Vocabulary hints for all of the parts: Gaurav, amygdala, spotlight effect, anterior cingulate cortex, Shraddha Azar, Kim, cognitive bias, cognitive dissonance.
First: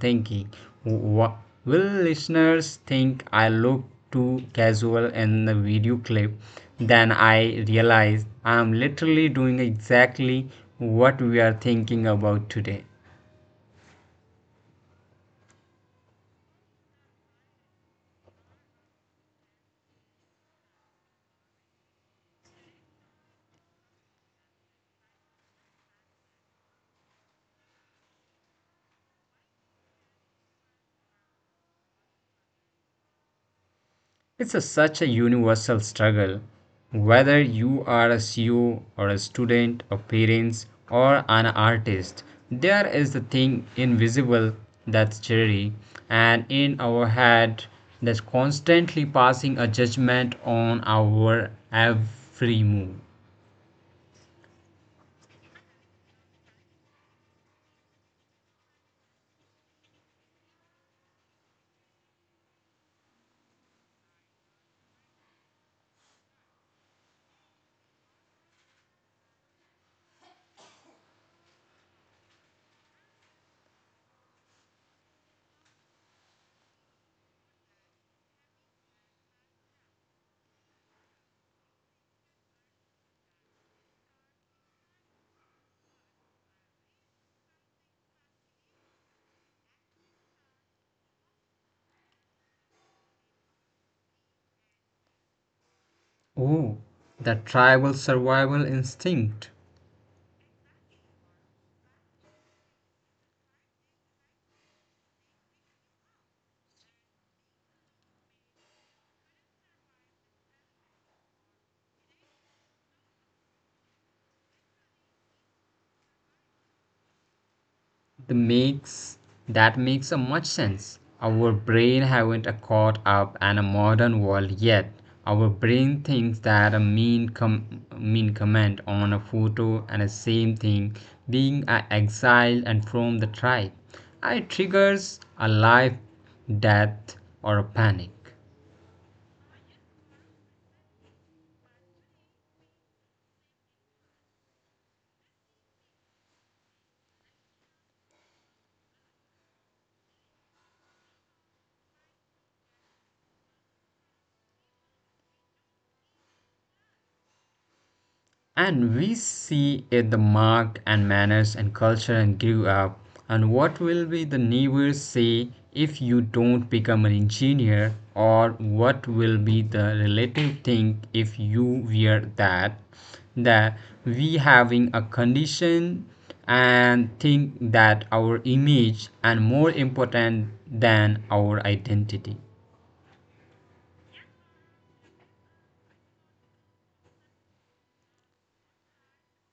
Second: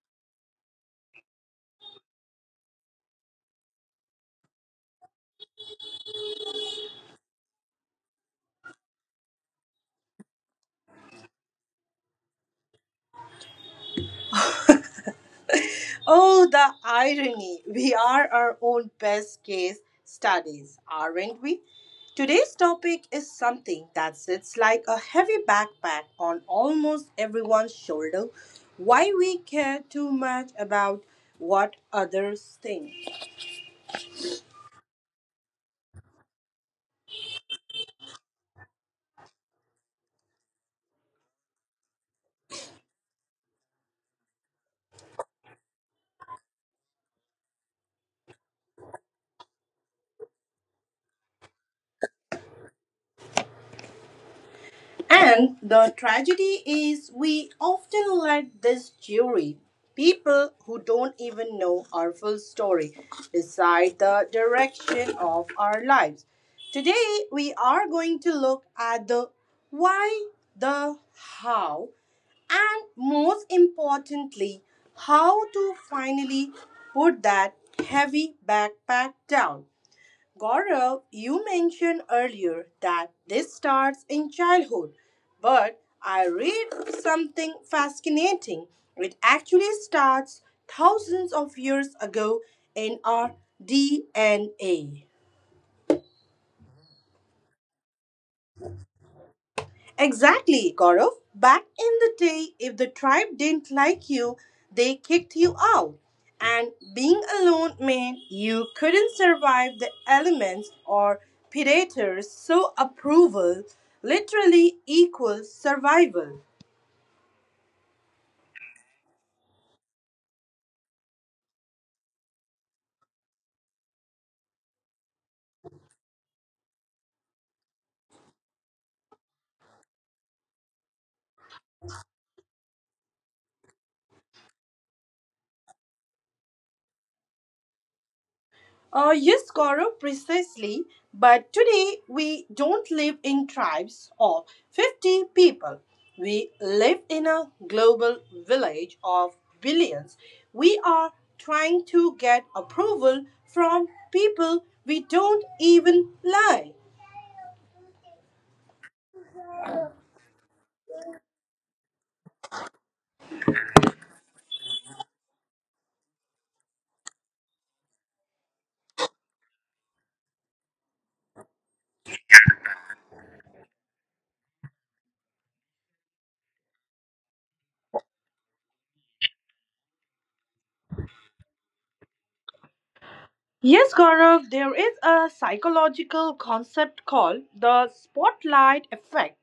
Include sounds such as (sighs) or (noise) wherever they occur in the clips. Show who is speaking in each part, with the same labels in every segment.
Speaker 1: thinking, what will listeners think? I look too casual in the video clip. Then I realized I am literally doing exactly what we are thinking about today.
Speaker 2: Oh, the irony. We are our own best case studies, aren't we? Today's topic is something that sits like a heavy backpack on almost everyone's shoulder why we care too much about what others think.
Speaker 1: Such a universal struggle. Whether you are a CEO or a student, a parents, or an artist, there is the thing invisible that's jury, and in our head that's constantly passing a judgment on our every move.
Speaker 2: And the tragedy is we often let this jury, people who don't even know our full story, decide the direction of our lives. Today, we are going to look at the why, the how, and most importantly, how to finally put that heavy backpack down. Gaurav, you mentioned earlier that this starts in childhood, but I read something fascinating. It actually starts thousands of years ago in our DNA.
Speaker 1: Oh, the tribal survival instinct.
Speaker 2: Exactly, Gaurav. Back in the day, if the tribe didn't like you, they kicked you out. And being alone meant you couldn't survive the elements or predators, so approval literally equals survival.
Speaker 1: The makes That makes a much sense. Our brain haven't caught up in a modern world yet. Our brain thinks that a mean comment on a photo and the same thing being exiled and from the tribe, it triggers a life, death, or a panic.
Speaker 2: Yes, Gaurav, precisely. But today we don't live in tribes of 50 people. We live in a global village of billions. We are trying to get approval from people we don't even like.
Speaker 1: And we see it the mark and manners and culture and grew up. And what will be the neighbors say if you don't become an engineer? Or what will be the relative think if you wear that? That we having a condition and think that our image and more important than our identity.
Speaker 2: Yes, Gaurav, there is a psychological concept called the spotlight effect.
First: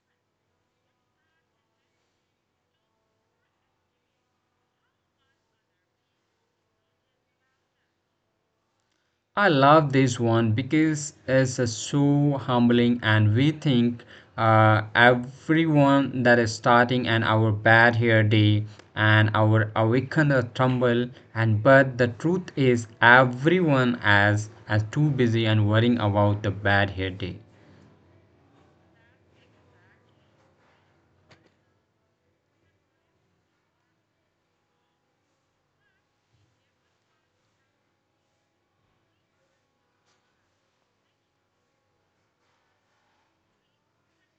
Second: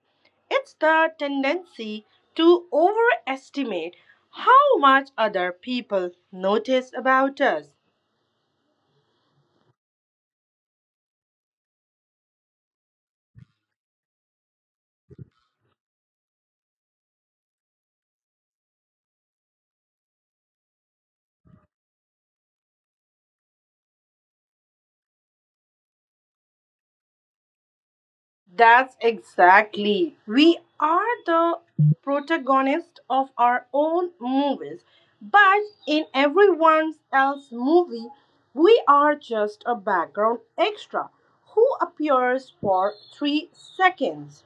Speaker 2: It's the tendency to overestimate how much other people notice about us.
Speaker 1: I love this one because it's so humbling, and we think everyone that is starting and our bad hair day and our awaken a tumble, and but the truth is everyone as too busy and worrying about the bad hair day.
Speaker 2: That's exactly. We are the protagonist of our own movies, but in everyone else's movie, we are just a background extra who appears for 3 seconds.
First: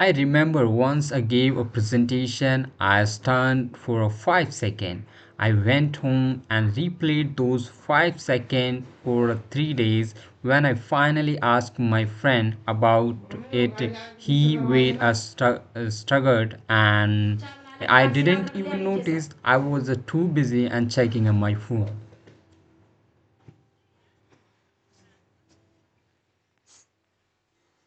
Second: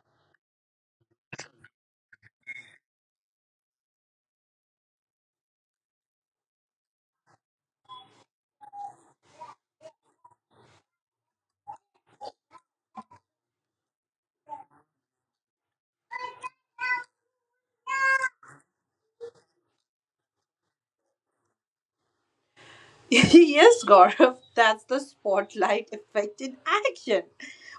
Speaker 1: I remember once I gave a presentation, I stunned for a 5 seconds. I went home and replayed those 5 seconds for 3 days. When I finally asked my friend about it, he were a staggered, and I didn't even notice. I was too busy and checking on my phone.
Speaker 2: (laughs) Yes, Gaurav, that's the spotlight effect in action.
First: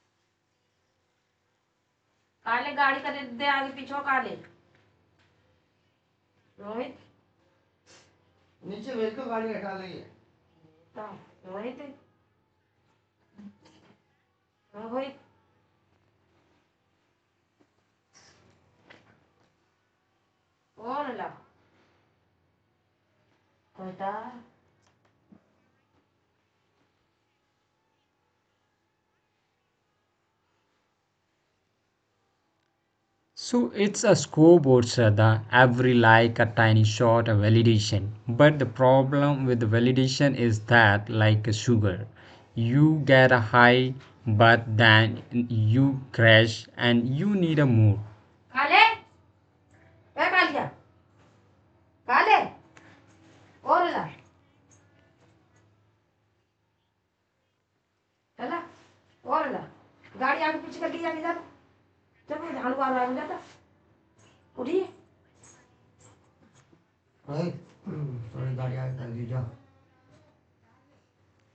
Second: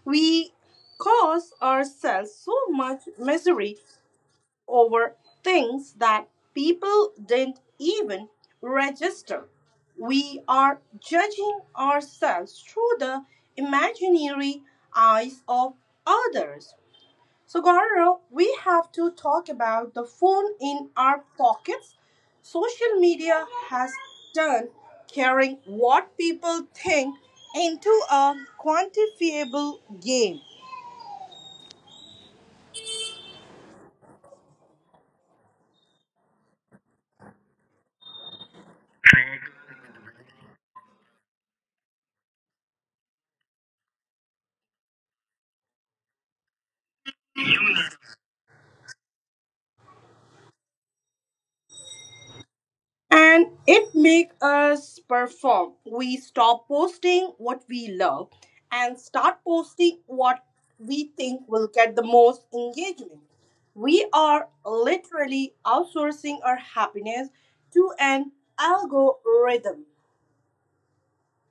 Speaker 2: We cause ourselves so
Speaker 1: काले गाड़ी
Speaker 2: much
Speaker 1: का दे आगे
Speaker 2: misery
Speaker 1: पीछे काले
Speaker 2: over things that
Speaker 1: Rohit
Speaker 2: people didn't even
Speaker 1: नीचे भेज दो
Speaker 2: register.
Speaker 1: गाड़ी हटा ली
Speaker 2: We are judging
Speaker 1: Rohit
Speaker 2: ourselves through the imaginary
Speaker 1: Rohit.
Speaker 2: eyes of others. So, Gaurav, we have to talk about the phone in our pockets. Social media has turned caring what people think into a quantifiable game.
Speaker 1: So it's a scoreboard, Shraddha. Every like a tiny shot of validation. But the problem with the validation is that, like a sugar, you get a high, but then you crash and you need a more. खा ले मैं खा लिया खा ले
Speaker 2: And it
Speaker 1: और ला
Speaker 2: make us perform. We stop posting what we love
Speaker 1: चला
Speaker 2: and start
Speaker 1: और ला
Speaker 2: posting
Speaker 1: गाड़ी
Speaker 2: what
Speaker 1: आगे पीछे कर दी
Speaker 2: we
Speaker 1: जाने जाता
Speaker 2: think will get the
Speaker 1: जब
Speaker 2: most
Speaker 1: ये धान वाला आ
Speaker 2: engagement.
Speaker 1: जाता
Speaker 2: We are
Speaker 1: उठिए
Speaker 2: literally outsourcing our happiness
Speaker 1: थोड़ी
Speaker 2: to an
Speaker 1: गाड़ी आगे कर दीजिए.
Speaker 2: algorithm.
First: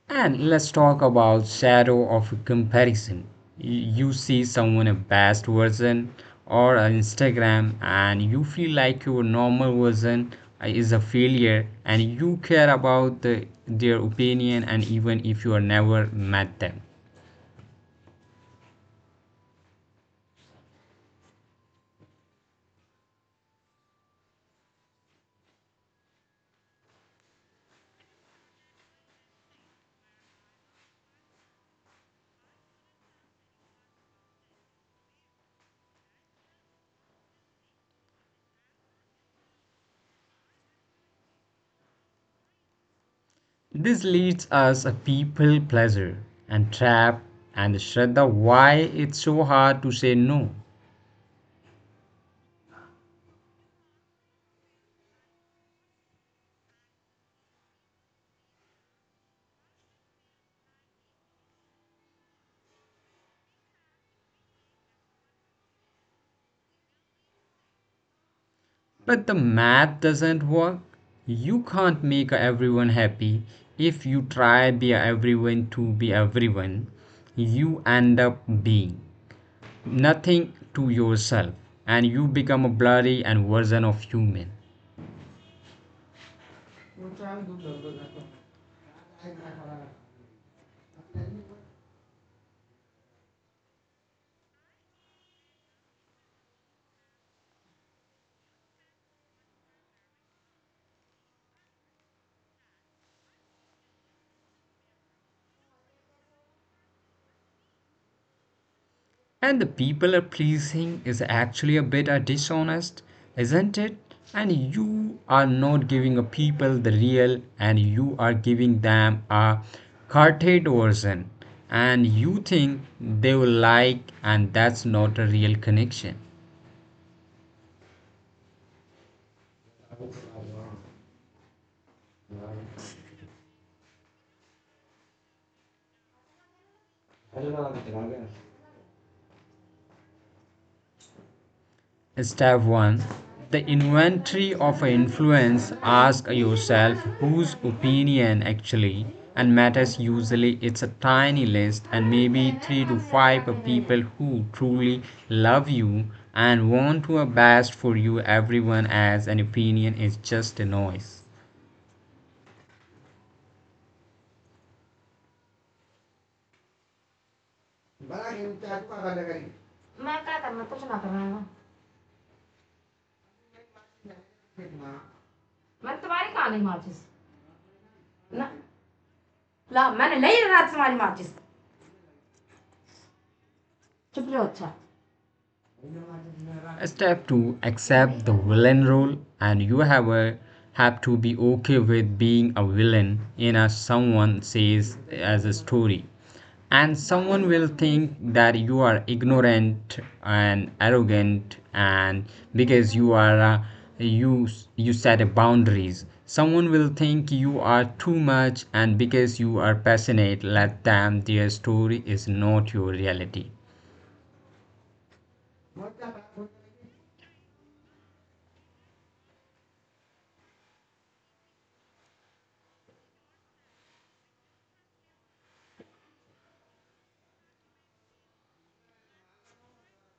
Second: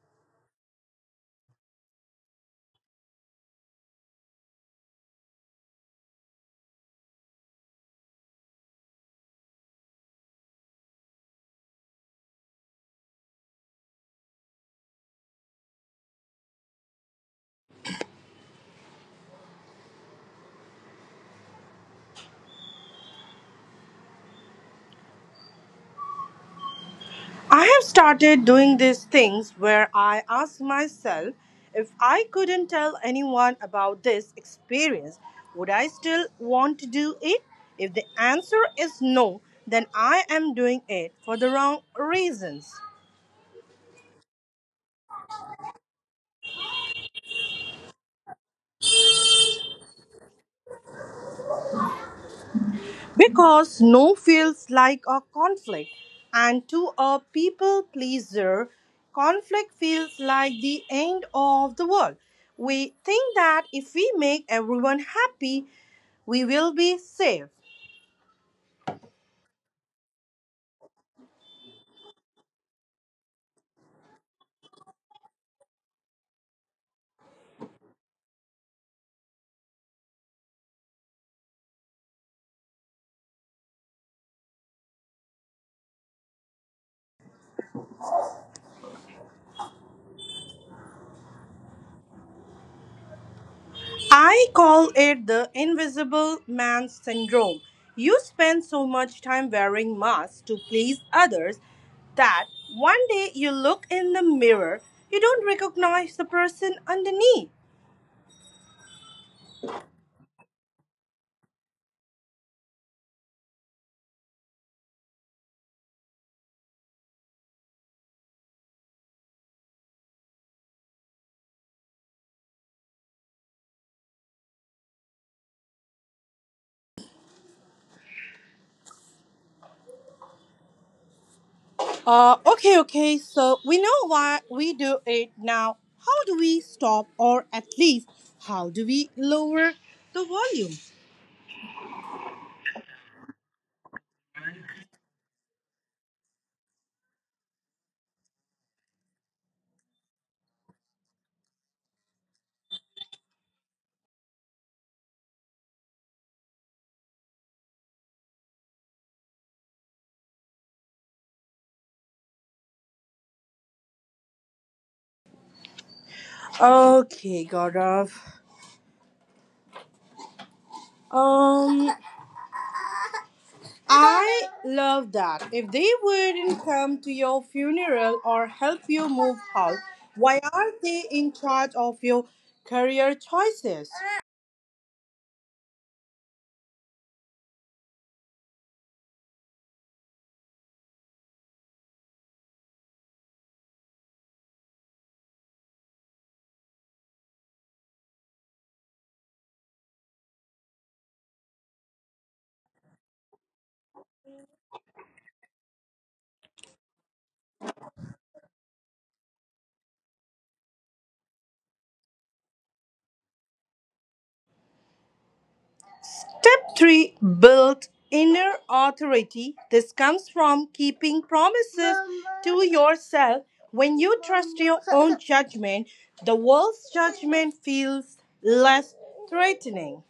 Speaker 1: And let's talk about shadow of comparison. You see someone a best version or an Instagram, and you feel like your normal version is a failure, and you care about the, their opinion and even if you are never met them.
Speaker 2: I have started doing these things where I ask myself, if I couldn't tell anyone about this experience, would I still want to do it? If the answer is no, then I am doing it for the wrong reasons.
Speaker 1: This leads us a people pleasure and trap. And Shraddha, why it's so hard to say no?
Speaker 2: Because no feels like a conflict, and to a people pleaser, conflict feels like the end of the world. We think that if we make everyone happy, we will be safe.
Speaker 1: But the math doesn't work. You can't make everyone happy. If you try be everyone to be everyone, you end up being nothing to yourself, and you become a blurry and version of human.
Speaker 2: I call it the invisible man syndrome. You spend so much time wearing masks to please others that one day you look in the mirror, you don't recognize the person underneath.
Speaker 1: And the people are pleasing is actually a bit dishonest, isn't it? And you are not giving a people the real, and you are giving them a carted version, and you think they will like, and that's not a real connection.
Speaker 2: Okay. So we know why we do it now. How do we stop, or at least, how do we lower the volume?
Speaker 1: Step 1, the inventory of influence. Ask yourself whose opinion actually and matters. Usually it's a tiny list, and maybe 3 to 5 people who truly love you and want to best for you. Everyone as an opinion is just a noise.
Speaker 2: Okay, Gaurav.
Speaker 1: बड़ा घंटा को आधा करी मैं क्या करना कुछ ना करना है ना।
Speaker 2: Um, I
Speaker 1: कितना
Speaker 2: love that. If they
Speaker 1: मैं तुम्हारी कहानी
Speaker 2: wouldn't
Speaker 1: माचिस
Speaker 2: come to your funeral
Speaker 1: ना
Speaker 2: or help you move house,
Speaker 1: ला मैंने ले
Speaker 2: why
Speaker 1: रहा
Speaker 2: are
Speaker 1: तुम्हारी
Speaker 2: they
Speaker 1: माचिस
Speaker 2: in charge of your career choices?
Speaker 1: चुप रहो अच्छा. Step to accept the villain role, and you have a have to be okay with being a villain in a someone says as a story. And someone will think that you are ignorant and arrogant and because you are a, you you set a boundaries. Someone will think you are too much and because you are passionate, let them. Their story is not your reality.
Speaker 2: Step three, build inner authority. This comes from keeping promises to yourself. When you trust your own judgment, the world's judgment feels less threatening.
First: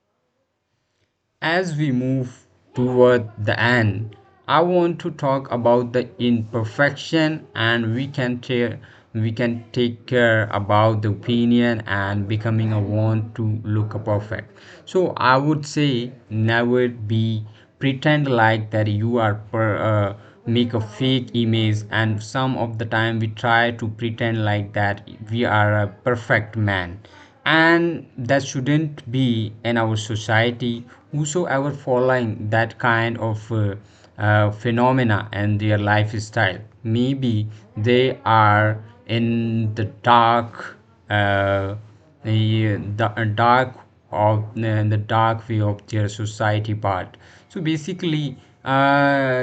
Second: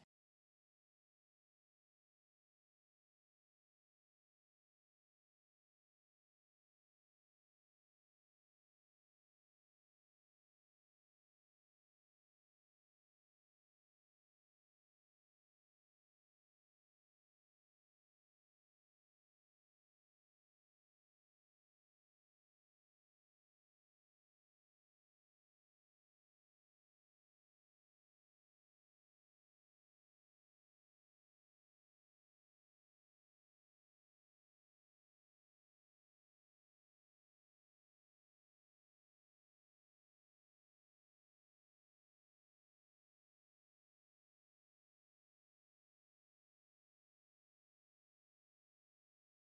Speaker 1: As we move toward the end, I want to talk about the imperfection, and we can take care about the opinion and becoming a want to look perfect. So I would say never be pretend like that you are make a fake image. And some of the time we try to pretend like that we are a perfect man, and that shouldn't be in our society. Whosoever following that kind of phenomena and their lifestyle, maybe they are in the dark, uh, the dark of the dark way of their society part. So basically, uh,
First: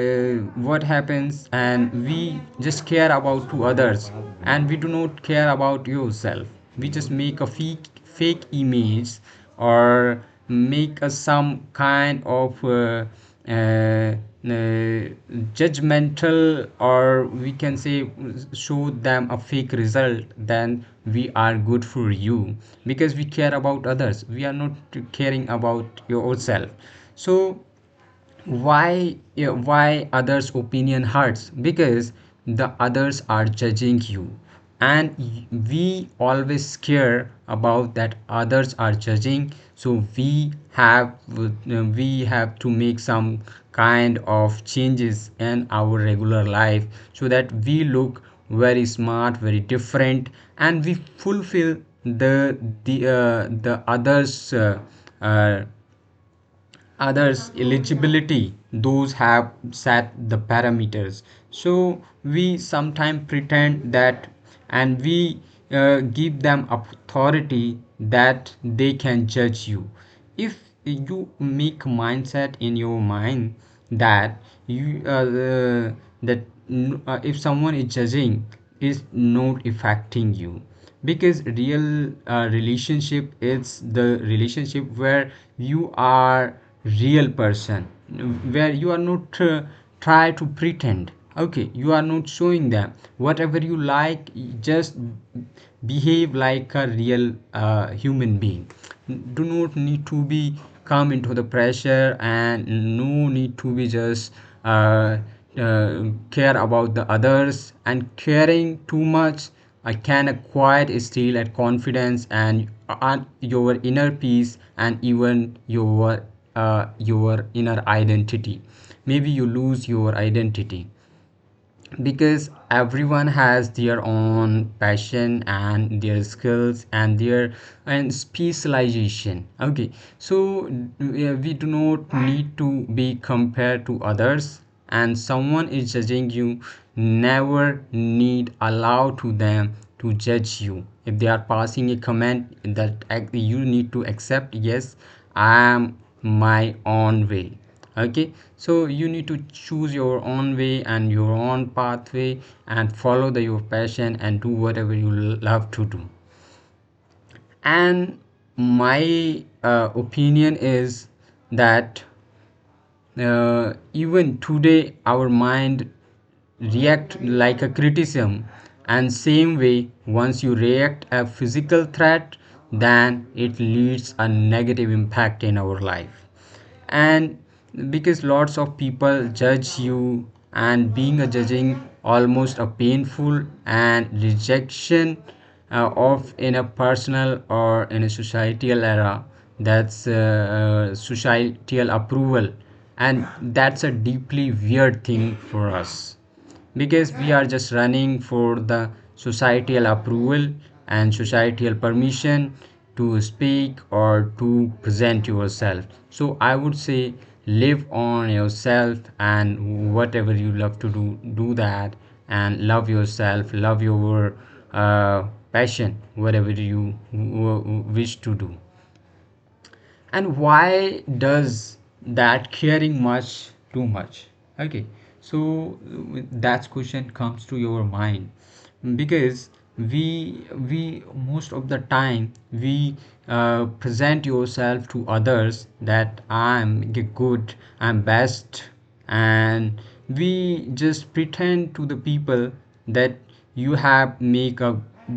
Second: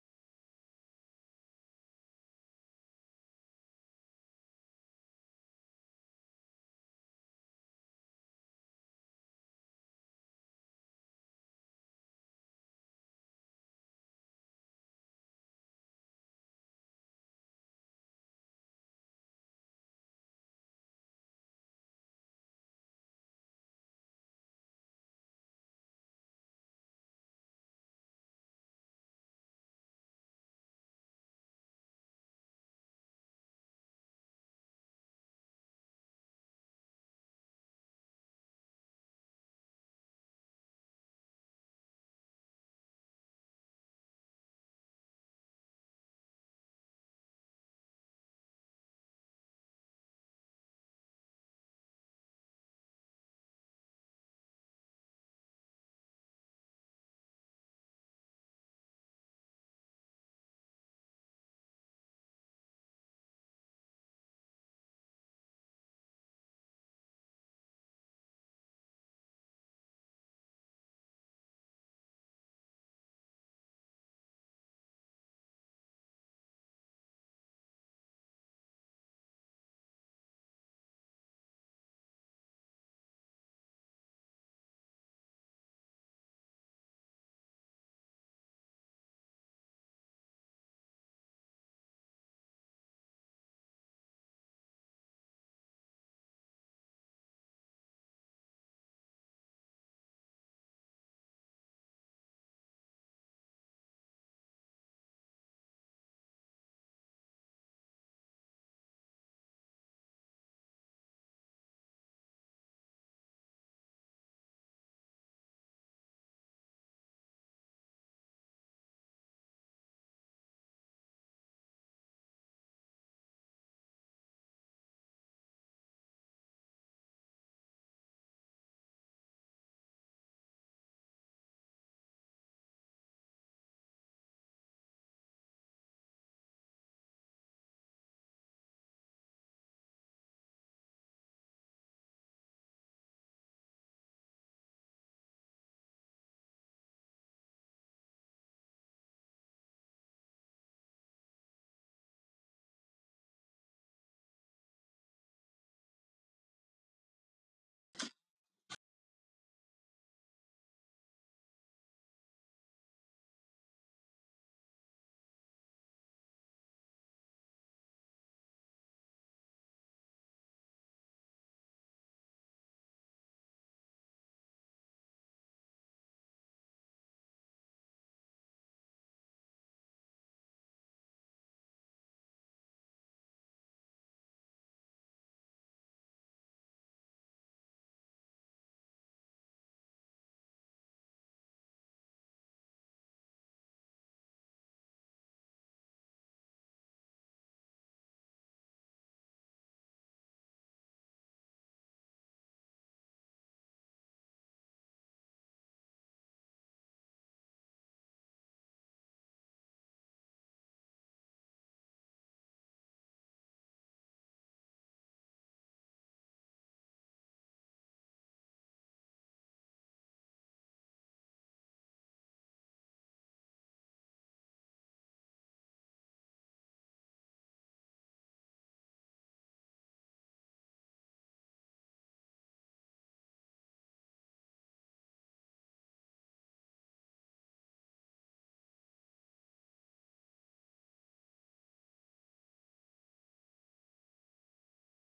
Speaker 1: what happens, and we just care about to others, and we do not care about yourself. We just make a fake image, or make a some kind of uh, uh, judgmental, or we can say show them a fake result, then we are good for you, because we care about others, we are not caring about yourself. So why, yeah, why others opinion hurts? Because the others are judging you, and we always care about that others are judging, so we have, we have to make some kind of changes in our regular life, so that we look very smart, very different, and we fulfill the the others uh, others eligibility. Those have set the parameters, so we sometimes pretend that, and we give them authority that they can judge you. If you make mindset in your mind that you that if someone is judging is not affecting you. Because real relationship is the relationship where you are real person, where you are not try to pretend, okay? You are not showing them whatever you like, just behave like a real human being. Do not need to be come into the pressure, and no need to be just uh, uh, care about the others. And caring too much, I can acquire steal at confidence and your inner peace, and even uh, your inner identity, maybe you lose your identity. Because everyone has their own passion and their skills and their and specialization, okay? So we do not need to be compared to others. And someone is judging you, never need allow to them to judge you. If they are passing a comment that you need to accept, yes, I am my own way, okay? So you need to choose your own way and your own pathway, and follow the, your passion and do whatever you love to do. And my opinion is that, even today our mind react like a criticism, and same way once you react a physical threat, then it leads a negative impact in our life. And because lots of people judge you, and being a judging almost a painful, and rejection of in a personal or in a societal era, that's societal approval. And that's a deeply weird thing for us, because we are just running for the societal approval and societal permission to speak or to present yourself. So I would say, live on yourself, and whatever you love to do, do that. And love yourself, love your uh, passion, whatever you wish to do. And why does that caring much too much, okay? So that question comes to your mind, because we most of the time we present yourself to others, that I'm good, I'm best. And we just pretend to the people that you have make a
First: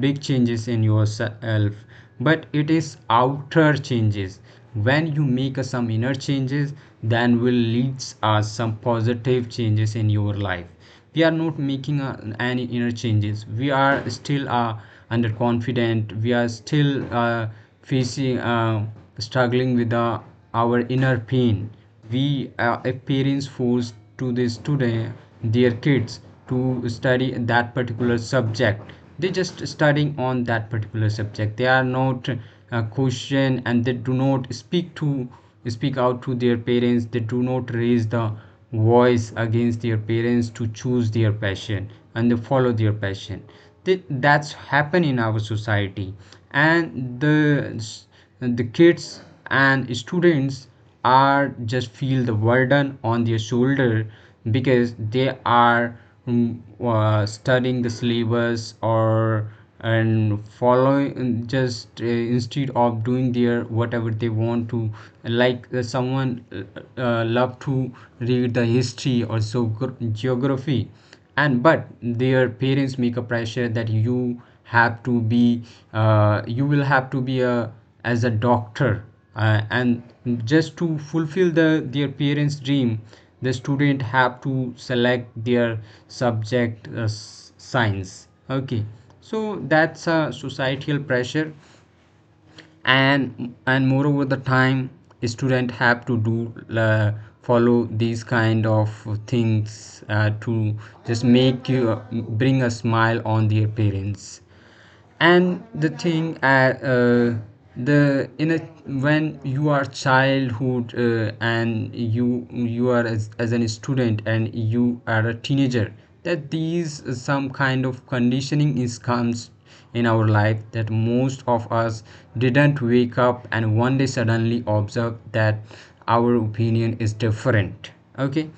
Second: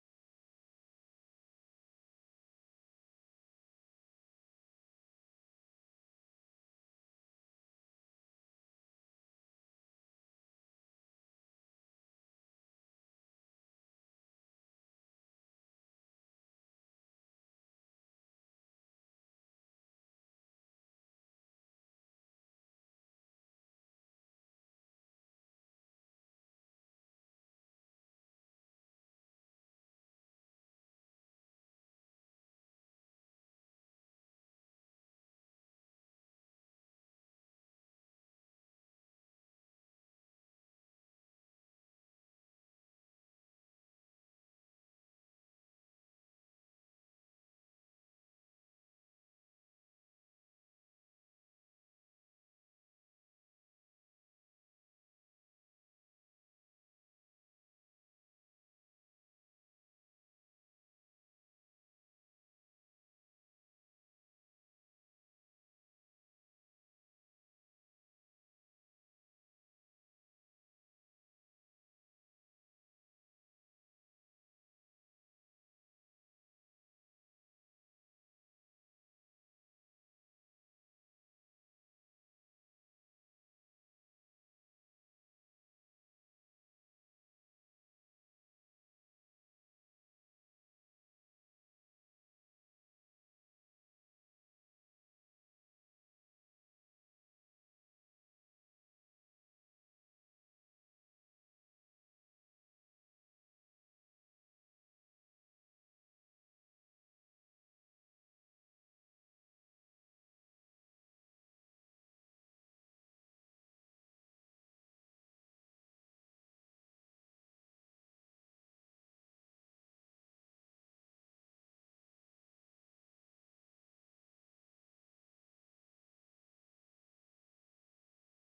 Speaker 1: big changes in yourself, but it is outer changes. When you make a some inner changes, then will leads us some positive changes in your life. We are not making any inner changes. We are still underconfident, we are still facing struggling with our inner pain. We if parents force to the student, their kids, to study that particular subject, they just studying on that particular subject. They are not question, and they do not speak out to their parents. They do not raise the voice against their parents to choose their passion and they follow their passion. That's happen in our society. And the kids and students are just feel the burden on their shoulder. Because they are mm, studying the syllabus, or and following just instead of doing their whatever they want to. Like someone love to read the history, or so geography, and but their parents make a pressure that you have to be you will have to be a as a doctor, and just to fulfill the their parents dream, the student have to select their subject, science, okay? So that's a societal pressure. And moreover the time student have to do follow these kind of things to just make you bring a smile on their parents. And the thing the in a when you are childhood and you are as an student and you are a teenager, that these some kind of conditioning is comes in our life, that most of us didn't wake up and one day suddenly observe that our opinion is different. Okay.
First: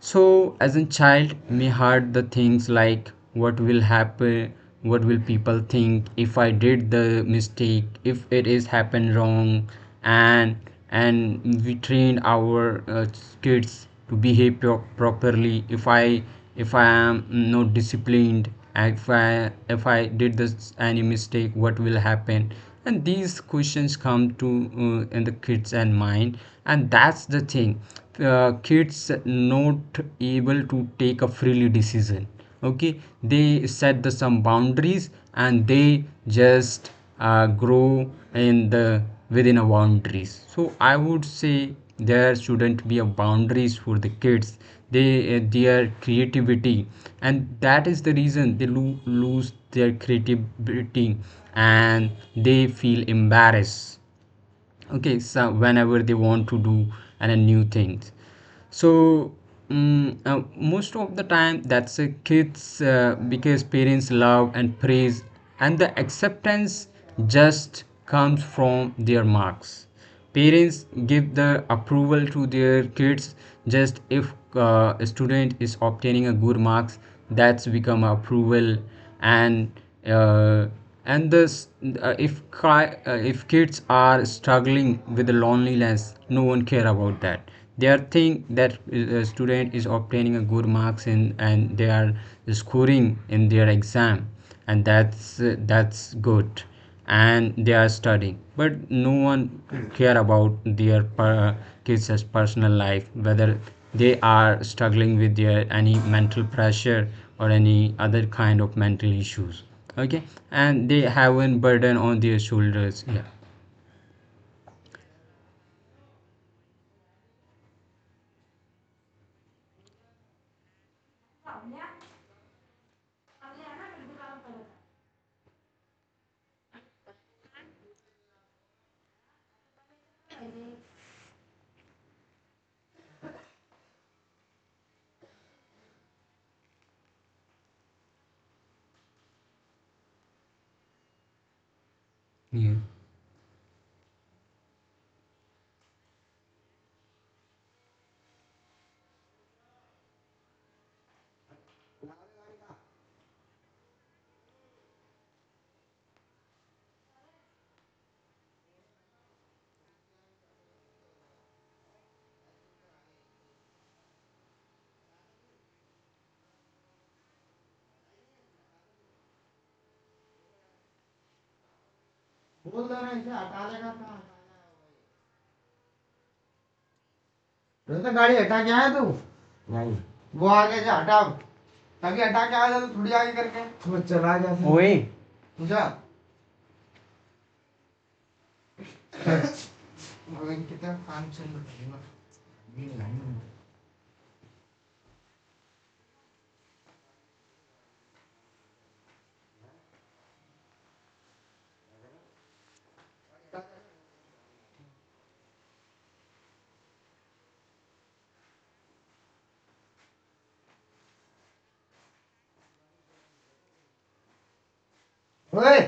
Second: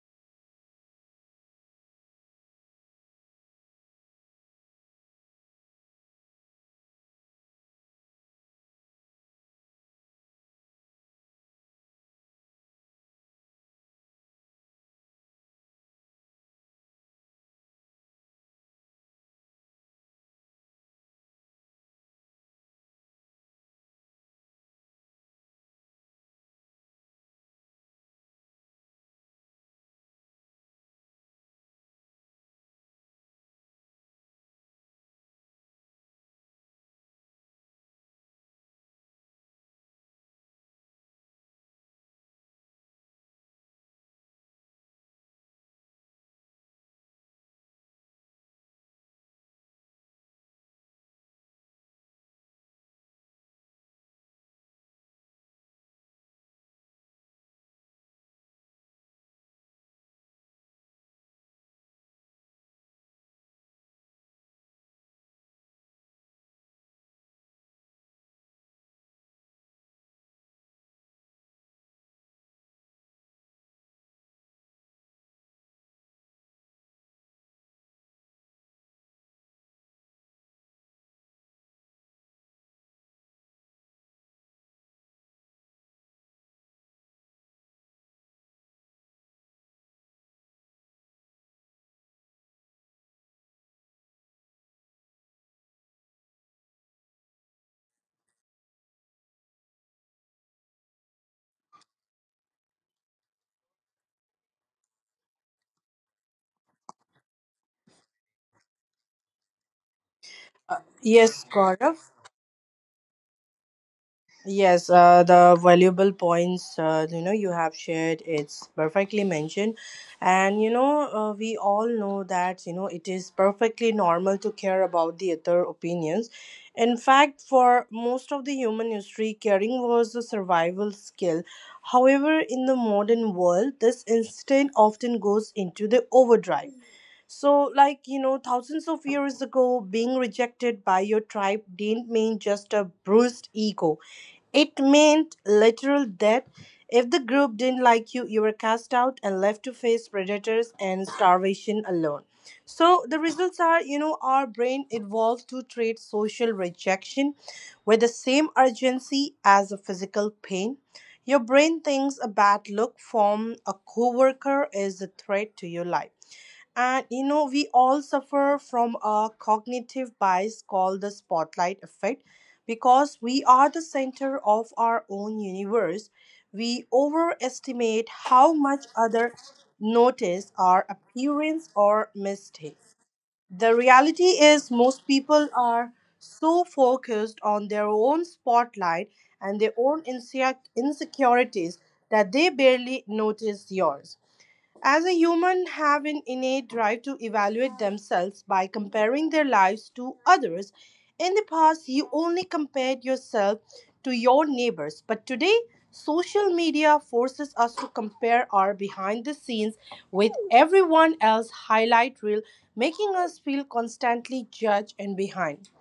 Speaker 1: So, as a child, me heard the things like what will happen, what will people think if I did the mistake, if it is happened wrong, and and we trained our kids to behave properly. If I am not disciplined, if I did this any mistake, what will happen? And these questions come to in the kids and mind, and that's the thing. Kids not able to take a freely decision. Okay, they set the some boundaries and they just grow in the within a boundaries. So I would say there shouldn't be a boundaries for the kids. They their creativity, and that is the reason they lose their creativity, and they feel embarrassed. Okay, so whenever they want to do and a new things, so most of the time that's a kids because parents love and praise and the acceptance just comes from their marks. Parents give the approval to their kids just if a student is obtaining a good marks. That's become approval. And uh, and this if if kids are struggling with the loneliness, no one care about that. They are think that a student is obtaining a good marks in and they are scoring in their exam, and that's good, and they are studying, but no one care about their kids' personal life, whether they are struggling with their any mental pressure or any other kind of mental issues. Okay. And they have
Speaker 2: Yes,
Speaker 1: a burden
Speaker 2: Gaurav.
Speaker 1: on their shoulders. Yeah.
Speaker 2: Yes, the valuable points you know you have shared, it's perfectly mentioned, and you know we all know that you know it is perfectly normal to care about the other opinions. In fact, for most of the human history, caring was a survival skill. However, in the modern world, this instinct often goes into the overdrive. So, like, you know, thousands of years ago, being rejected by your tribe didn't mean
Speaker 1: Yeah.
Speaker 2: just a bruised ego. It meant literal death. If the group didn't like you were cast out and left to face predators and starvation alone. So the results are, you know, our brain evolved to treat social rejection with the same urgency as a physical pain. Your brain thinks a bad look from a coworker is a threat to your life. And you know, we all suffer from a cognitive bias called the spotlight effect
Speaker 1: बोल रहा है
Speaker 2: because
Speaker 1: इसे
Speaker 2: we are the center of our own universe. We
Speaker 1: हटा देगा। तो
Speaker 2: overestimate
Speaker 1: गाड़ी
Speaker 2: how
Speaker 1: हटा के आया
Speaker 2: much others
Speaker 1: तू नहीं वो
Speaker 2: notice
Speaker 1: आगे से
Speaker 2: our
Speaker 1: हटाओ
Speaker 2: appearance or
Speaker 1: तभी हटा के आया था तो
Speaker 2: mistakes.
Speaker 1: थोड़ी आगे
Speaker 2: The
Speaker 1: करके वो चला
Speaker 2: reality
Speaker 1: गया था।
Speaker 2: is
Speaker 1: ओए
Speaker 2: most people
Speaker 1: (laughs)
Speaker 2: are so focused on their own spotlight
Speaker 1: पूछा
Speaker 2: and their own
Speaker 1: बँकेचा कांचन
Speaker 2: insecurities that they barely notice yours. As a human have an innate drive to evaluate themselves by comparing their lives to others. In the past you only compared yourself to your neighbors, but today social media forces us to compare our behind the scenes with everyone else's highlight reel, making us feel constantly judged and behind.
Speaker 1: होय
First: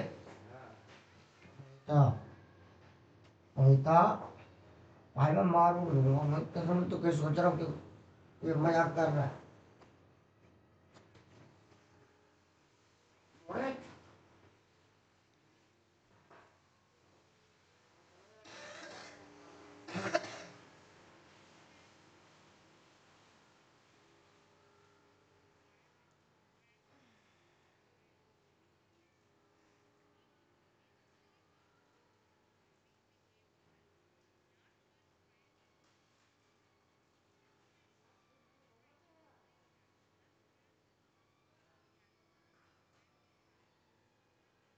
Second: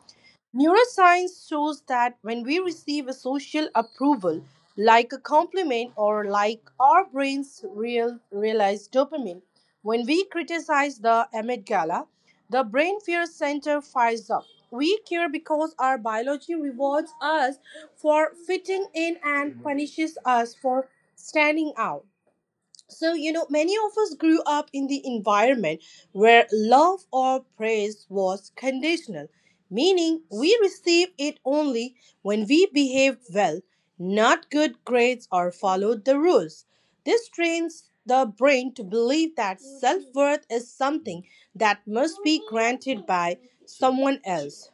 Speaker 2: Neuroscience shows that when we receive a social
Speaker 1: होता
Speaker 2: approval, like a
Speaker 1: भाई मारू
Speaker 2: compliment or
Speaker 1: मैं
Speaker 2: like
Speaker 1: तो समझ तो
Speaker 2: our
Speaker 1: कैसे सोच रहा हूँ
Speaker 2: brains
Speaker 1: कि ये
Speaker 2: realize
Speaker 1: मजाक कर रहा
Speaker 2: dopamine, when we criticize the amygdala, the brain fear
Speaker 1: है
Speaker 2: center fires up. We care because our biology rewards us for fitting in and punishes us for standing out. So, you know, many of us grew up in the environment where love or praise was conditional, meaning we received it only when we behaved well, not good grades or followed the rules. This trains the brain to believe that self worth is something that must be granted by someone else.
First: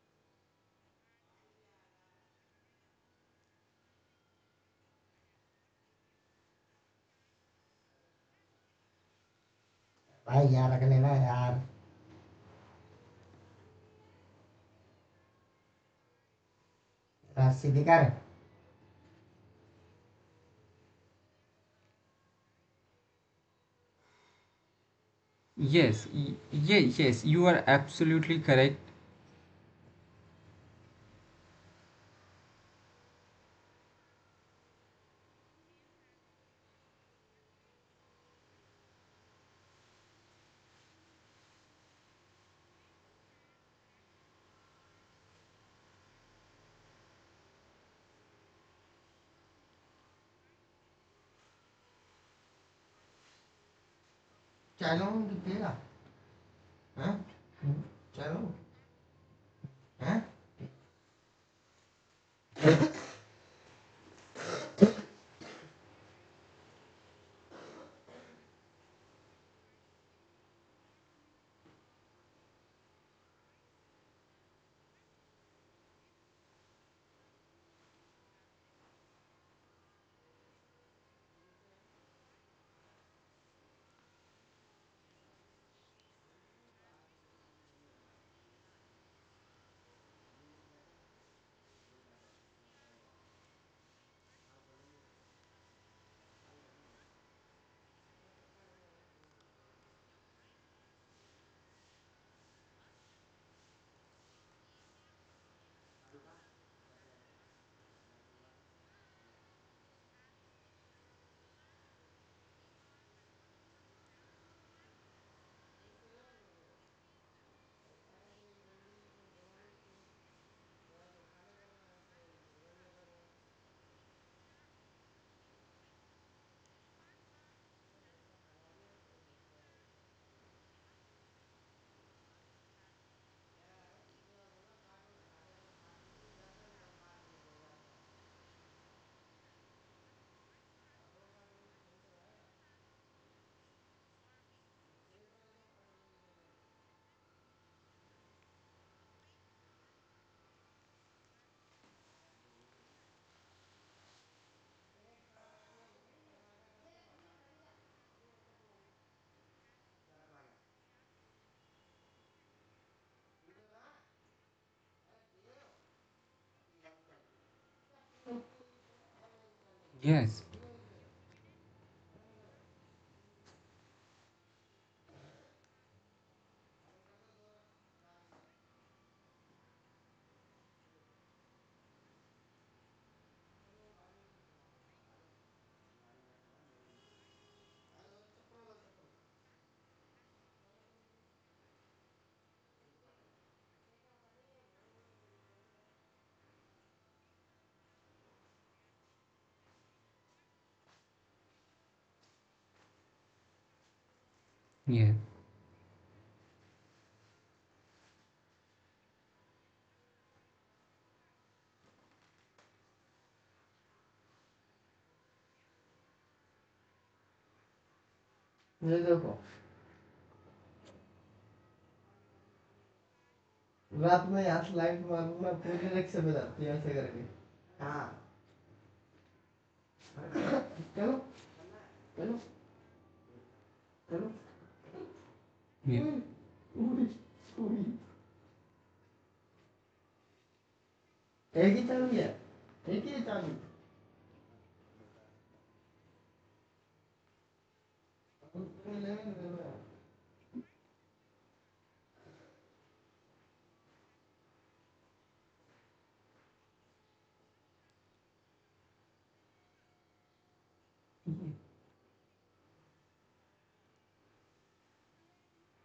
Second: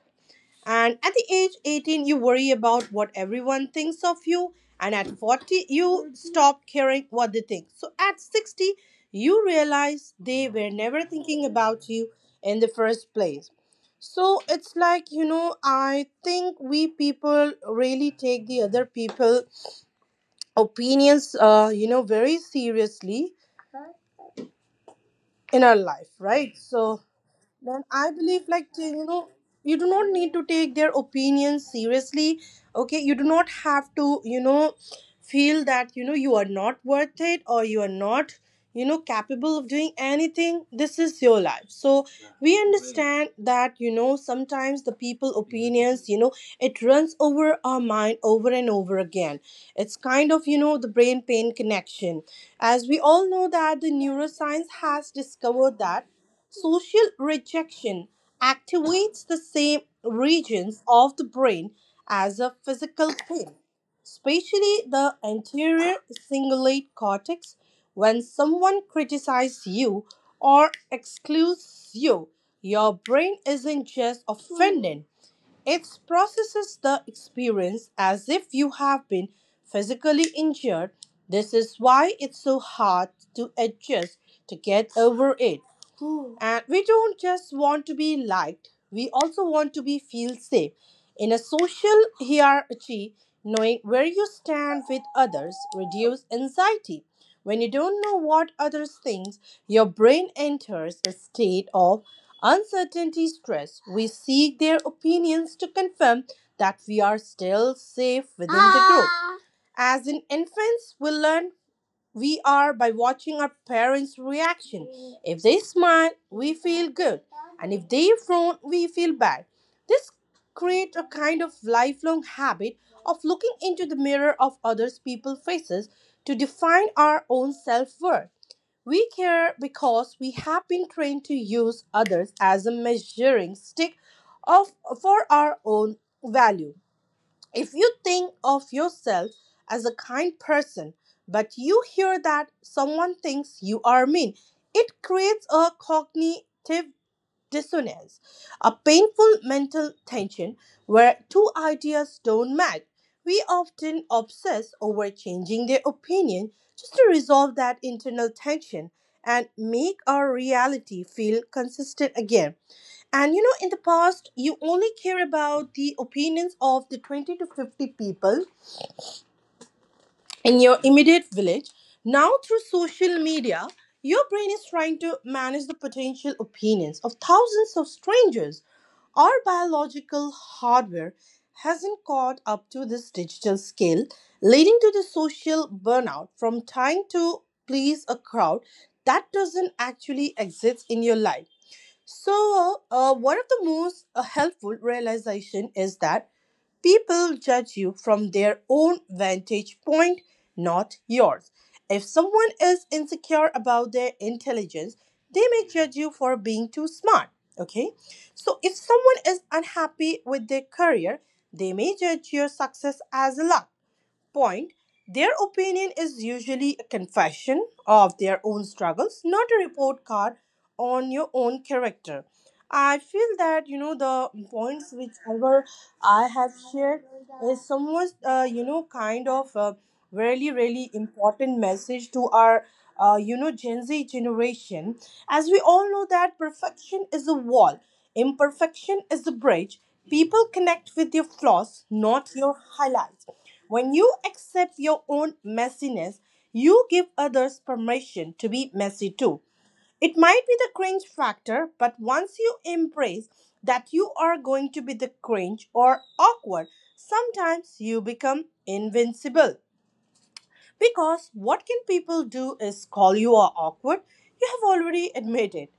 Speaker 2: And at the age 18, you worry about what everyone thinks of you. And at 40, you stop caring what they think. So at 60, you realize
Speaker 1: भाई
Speaker 2: they were
Speaker 1: यार रख
Speaker 2: never
Speaker 1: लेना
Speaker 2: thinking
Speaker 1: यार
Speaker 2: about you in the first place. So it's like, you know, I think we people
Speaker 1: रास्ते दिखा रहे
Speaker 2: really take the other people opinions, you know, very seriously in our
Speaker 1: Yes,
Speaker 2: life, right? So
Speaker 1: yes, you are
Speaker 2: then I
Speaker 1: absolutely
Speaker 2: believe, like,
Speaker 1: correct.
Speaker 2: you know, you do not need to take their opinions seriously. Okay, you do not have to, you know, feel that, you know, you are not worth it, or you are not, you know, capable of doing anything. This is your life. So we understand that, you know, sometimes the people opinions, you know, it runs over our mind over and over again. It's kind of, you know, the brain pain connection. As we all know that the neuroscience
Speaker 1: चलो
Speaker 2: has
Speaker 1: तेरा
Speaker 2: discovered that social
Speaker 1: हैं
Speaker 2: rejection
Speaker 1: चलो
Speaker 2: activates the same
Speaker 1: हैं
Speaker 2: regions of the brain as a physical pain, especially the anterior cingulate cortex. When someone criticizes you or excludes you, your brain isn't just offended, it processes the experience as if you have been physically injured. This is why it's so hard to adjust to get over it. (sighs) Hmm. And we don't just want to be liked, we also want to be feel safe. In a social hierarchy, knowing where you stand with others reduces anxiety. When you don't know what others think, your brain enters a state of uncertainty stress. We seek their opinions to confirm that we are still safe within the group. As in infants, we learn we are by watching our parents' reaction. If they smile, we feel good, and if they frown, we feel bad. This creates a kind of lifelong habit of looking into the mirror of others people's faces to define our own self-worth. We care because we have been trained to use others as a measuring stick of for our own value. If you think of yourself as a kind person, but you hear that someone thinks you are mean, it creates a cognitive dissonance, a painful mental tension where two ideas don't match. We often obsess over changing their opinion just to resolve that internal tension and make our reality feel consistent again. And you know, in the past, you only care about the opinions of the 20 to 50 people
Speaker 1: Yes,
Speaker 2: in your immediate village. Now, through social media, your brain is trying to manage the potential opinions of thousands of strangers. Our biological hardware hasn't caught up to this digital scale, leading to the social burnout from trying to please a crowd that doesn't actually exist in your life. So, one of the most helpful realization is that people judge you from their own vantage point, not yours. If someone is insecure about their intelligence,
Speaker 1: yeah.
Speaker 2: they may judge you for being too smart. Okay? So, if someone is unhappy with their career, they may judge your success as luck point, their opinion is usually a confession of their own
Speaker 1: ये
Speaker 2: struggles,
Speaker 1: देखो
Speaker 2: not a report card on your own character. I feel that, you know,
Speaker 1: रात
Speaker 2: the
Speaker 1: में यहाँ
Speaker 2: points
Speaker 1: light मारू मैं
Speaker 2: whichever
Speaker 1: पूरे रिक्शे में
Speaker 2: I have
Speaker 1: जाती है ऐसे
Speaker 2: shared is
Speaker 1: करके हाँ
Speaker 2: somewhat, you know, kind of a really really
Speaker 1: चलो
Speaker 2: important message to
Speaker 1: चलो
Speaker 2: our you know, Gen Z
Speaker 1: चलो
Speaker 2: generation. As we all know
Speaker 1: 예.
Speaker 2: that perfection
Speaker 1: 우리
Speaker 2: is a wall,
Speaker 1: 우리
Speaker 2: imperfection is a bridge. People connect with your
Speaker 1: 애기
Speaker 2: flaws,
Speaker 1: 짱이야.
Speaker 2: not your
Speaker 1: 애기
Speaker 2: highlights.
Speaker 1: 짱.
Speaker 2: When you accept your own messiness, you give others permission to be messy too. It might be the cringe factor, but once you embrace that you are going to be the cringe or awkward, sometimes you become invincible. Because what can people do is call you a awkward. You have already admitted.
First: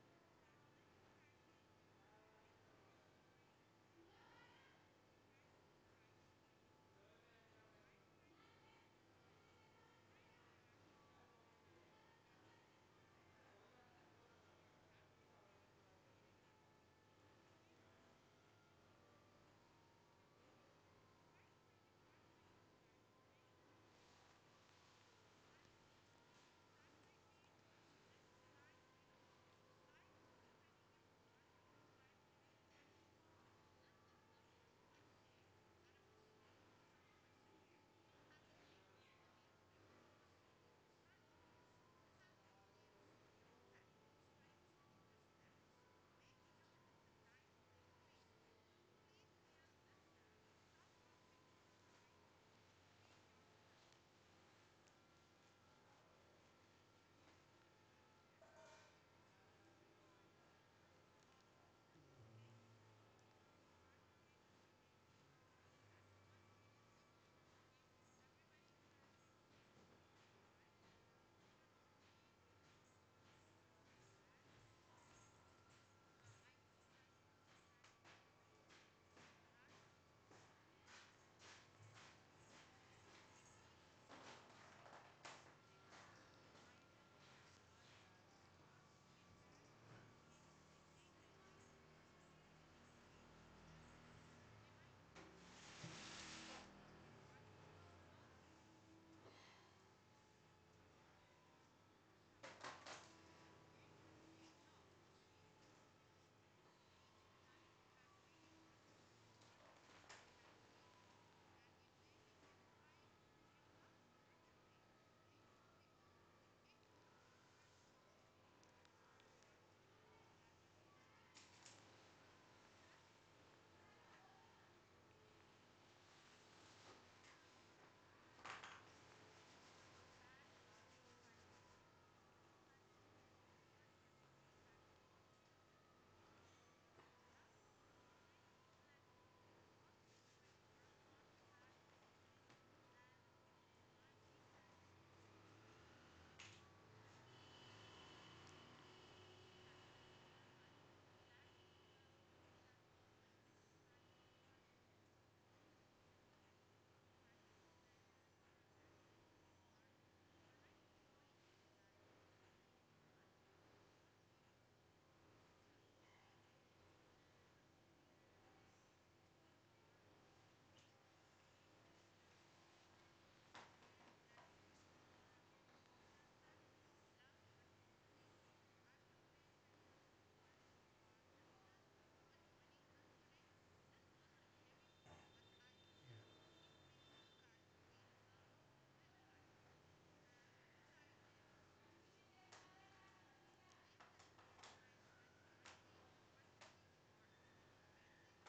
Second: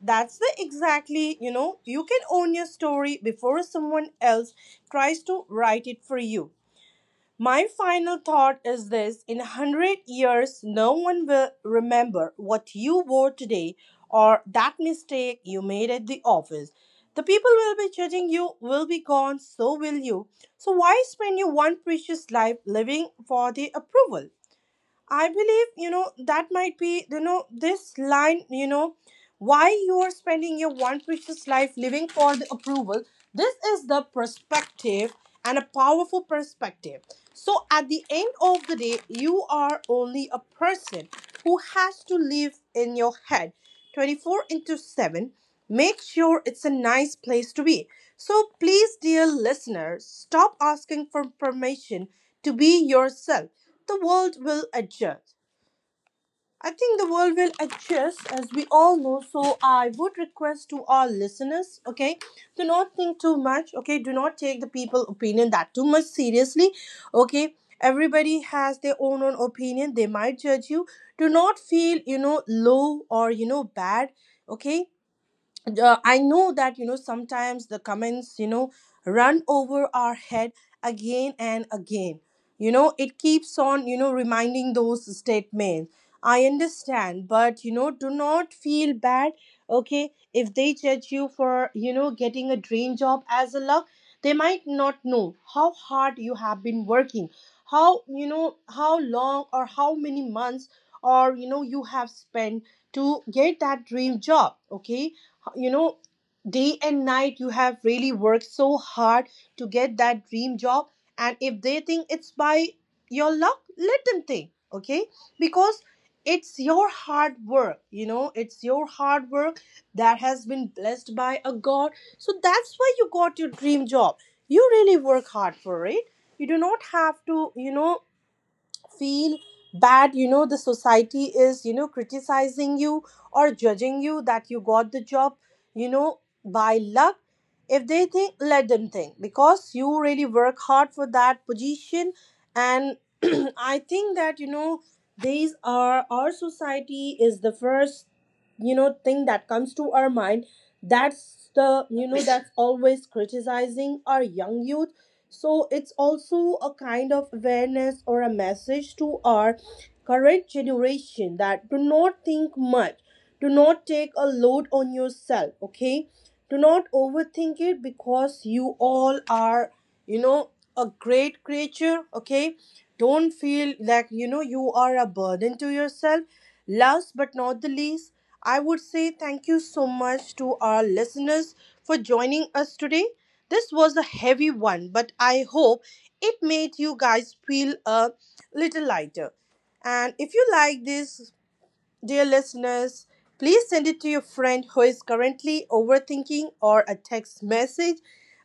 Speaker 2: That's the exactly. You can own your story before someone else tries to write it for you. My final thought is this: in 100 years, no one will remember what you wore today or that mistake you made at the office. The people will be judging you, will be gone, so will you. So why spend your one precious life living for the approval? I believe, you know, that might be, you know, this line, you know, Why you are spending your one precious life living for the approval? This is the perspective and a powerful perspective. So at the end of the day, you are only a person who has to live in your head 24 into 7. Make sure it's a nice place to be. So please, dear listeners, stop asking for permission to be yourself. The world will adjust. I think the world will adjust, as we all know. So I would request to our listeners, okay, do not think too much. Okay, do not take the people opinion that too much seriously, okay. Everybody has their own opinion. They might judge you. Do not feel low or bad, okay. I know that sometimes the comments run over our head again and again. It keeps on reminding those statements. I understand, but do not feel bad. Okay, if they judge you for getting a dream job as a luck, they might not know how hard you have been working, how how long or how many months or you have spent to get that dream job. Okay, you know day and night you have really worked so hard to get that dream job. And if they think it's by your luck, let them think. Okay, because it's your hard work, it's your hard work that has been blessed by a god, so that's why you got your dream job. You really work hard for it. You do not have to feel bad. The society is criticizing you or judging you that you got the job by luck. If they think, let them think, because you really work hard for that position. And (clears throat) I think that these are, our society is the first thing that comes to our mind. That's the, that's always criticizing our young youth. So it's also a kind of awareness or a message to our current generation that do not think much. Do not take a load on yourself, okay. Do not overthink it, because you all are, you know a great creature. Okay, don't feel like you are a burden to yourself. Last but not the least, I would say thank you so much to our listeners for joining us today. This was a heavy one, but I hope it made you guys feel a little lighter. And if you like this, dear listeners, please send it to your friend who is currently overthinking, or a text message.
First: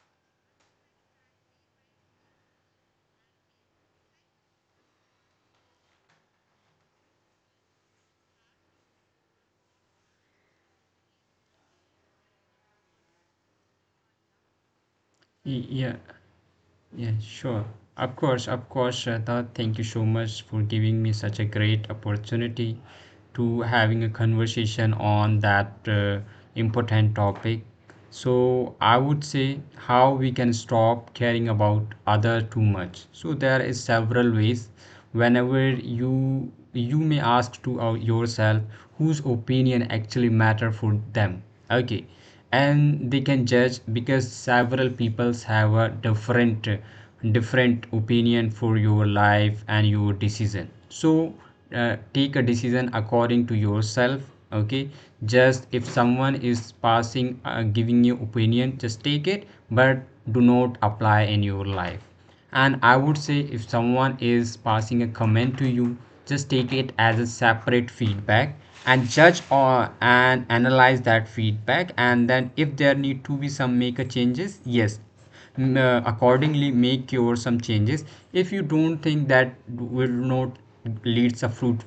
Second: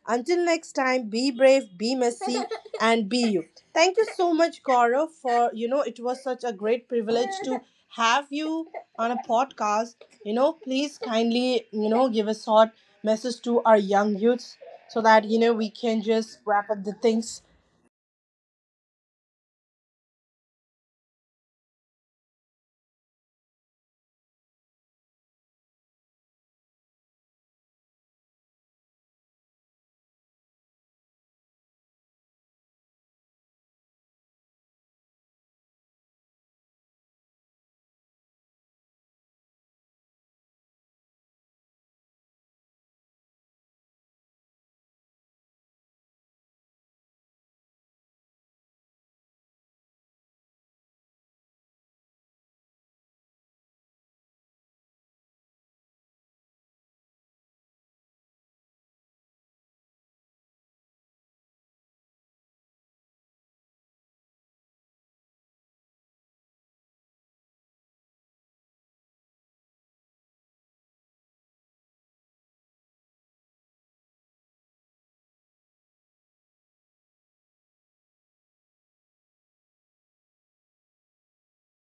Speaker 2: Until next time, be brave, be messy, (laughs) and be you. Thank you so much, Gaurav, for, it was such a great privilege to have you on a podcast. Please kindly give a short message to our young youths so that we
Speaker 1: Yeah,
Speaker 2: can just wrap up the
Speaker 1: yeah,
Speaker 2: things.
Speaker 1: sure. Of course, Shraddha. Thank you so much for giving me such a great opportunity to having a conversation on that important topic. So I would say how we can stop caring about other too much. So there is several ways. Whenever you may ask to yourself, whose opinion actually matter for them? Okay, and they can judge because several peoples have a different different opinion for your life and your decision. So take a decision according to yourself. Okay, just if someone is passing giving you opinion, just take it, but do not apply in your life. And I would say if someone is passing a comment to you, just take it as a separate feedback and judge or and analyze that feedback. And then if there need to be some make a changes, yes, accordingly make your some changes. If you don't think that will not leads a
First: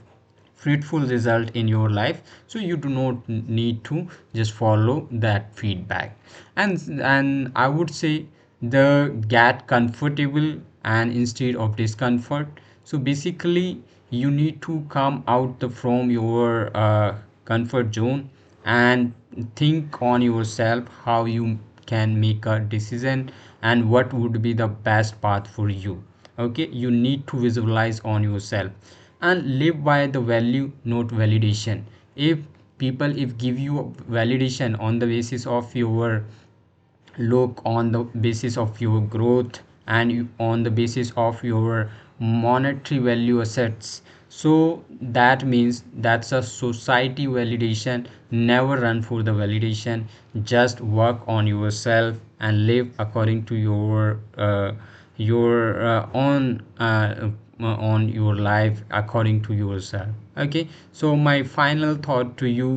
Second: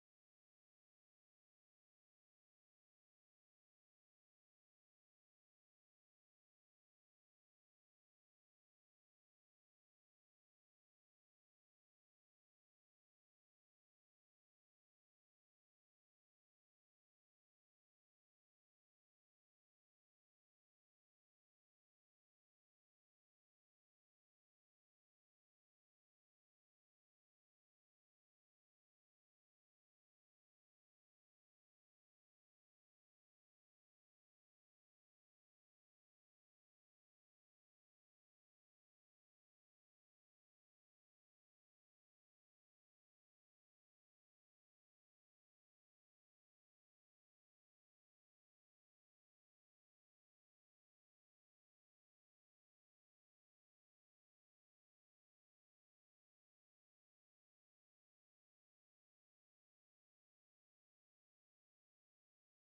Speaker 1: fruitful result in your life, so you do not need to just follow that feedback. And I would say the get comfortable and instead of discomfort. So basically you need to come out from your comfort zone and think on yourself how you can make a decision and what would be the best path for you. Okay, you need to visualize on yourself and live by the value, not validation. If people, if give you validation on the basis of your look, on the basis of your growth, and on the basis of your monetary value assets, so that means that's a society validation. Never run for the validation. Just work on yourself and live according to uh, your own on your life according to yourself. Okay. So my final thought to you:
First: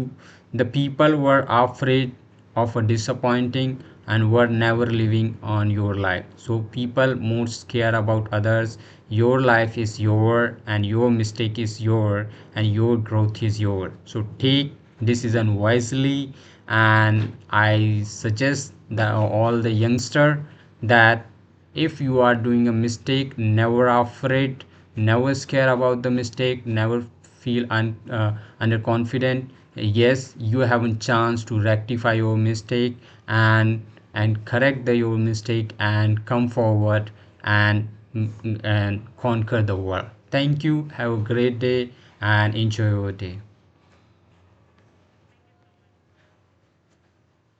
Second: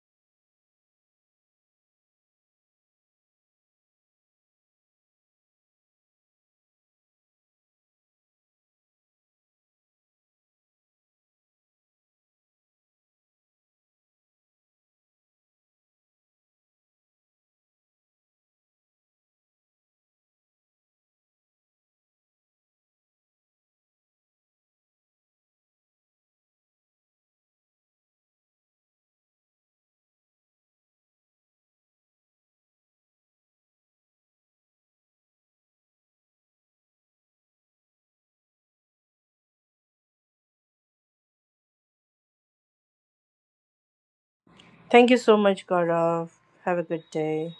Speaker 1: the people were afraid often disappointing and were never living on your life, so people most care about others. Your life is your and your mistake is your and your growth is your, so take decision wisely. And I suggest that all the youngster that if you are doing a mistake, never afraid, never scare about the mistake, never feel underconfident. Yes, you have a chance to rectify your mistake and and correct your mistake and come forward and and conquer the world. Thank you, have a great day and enjoy your day.
Speaker 2: Thank you so much, Gaurav. Have a good day.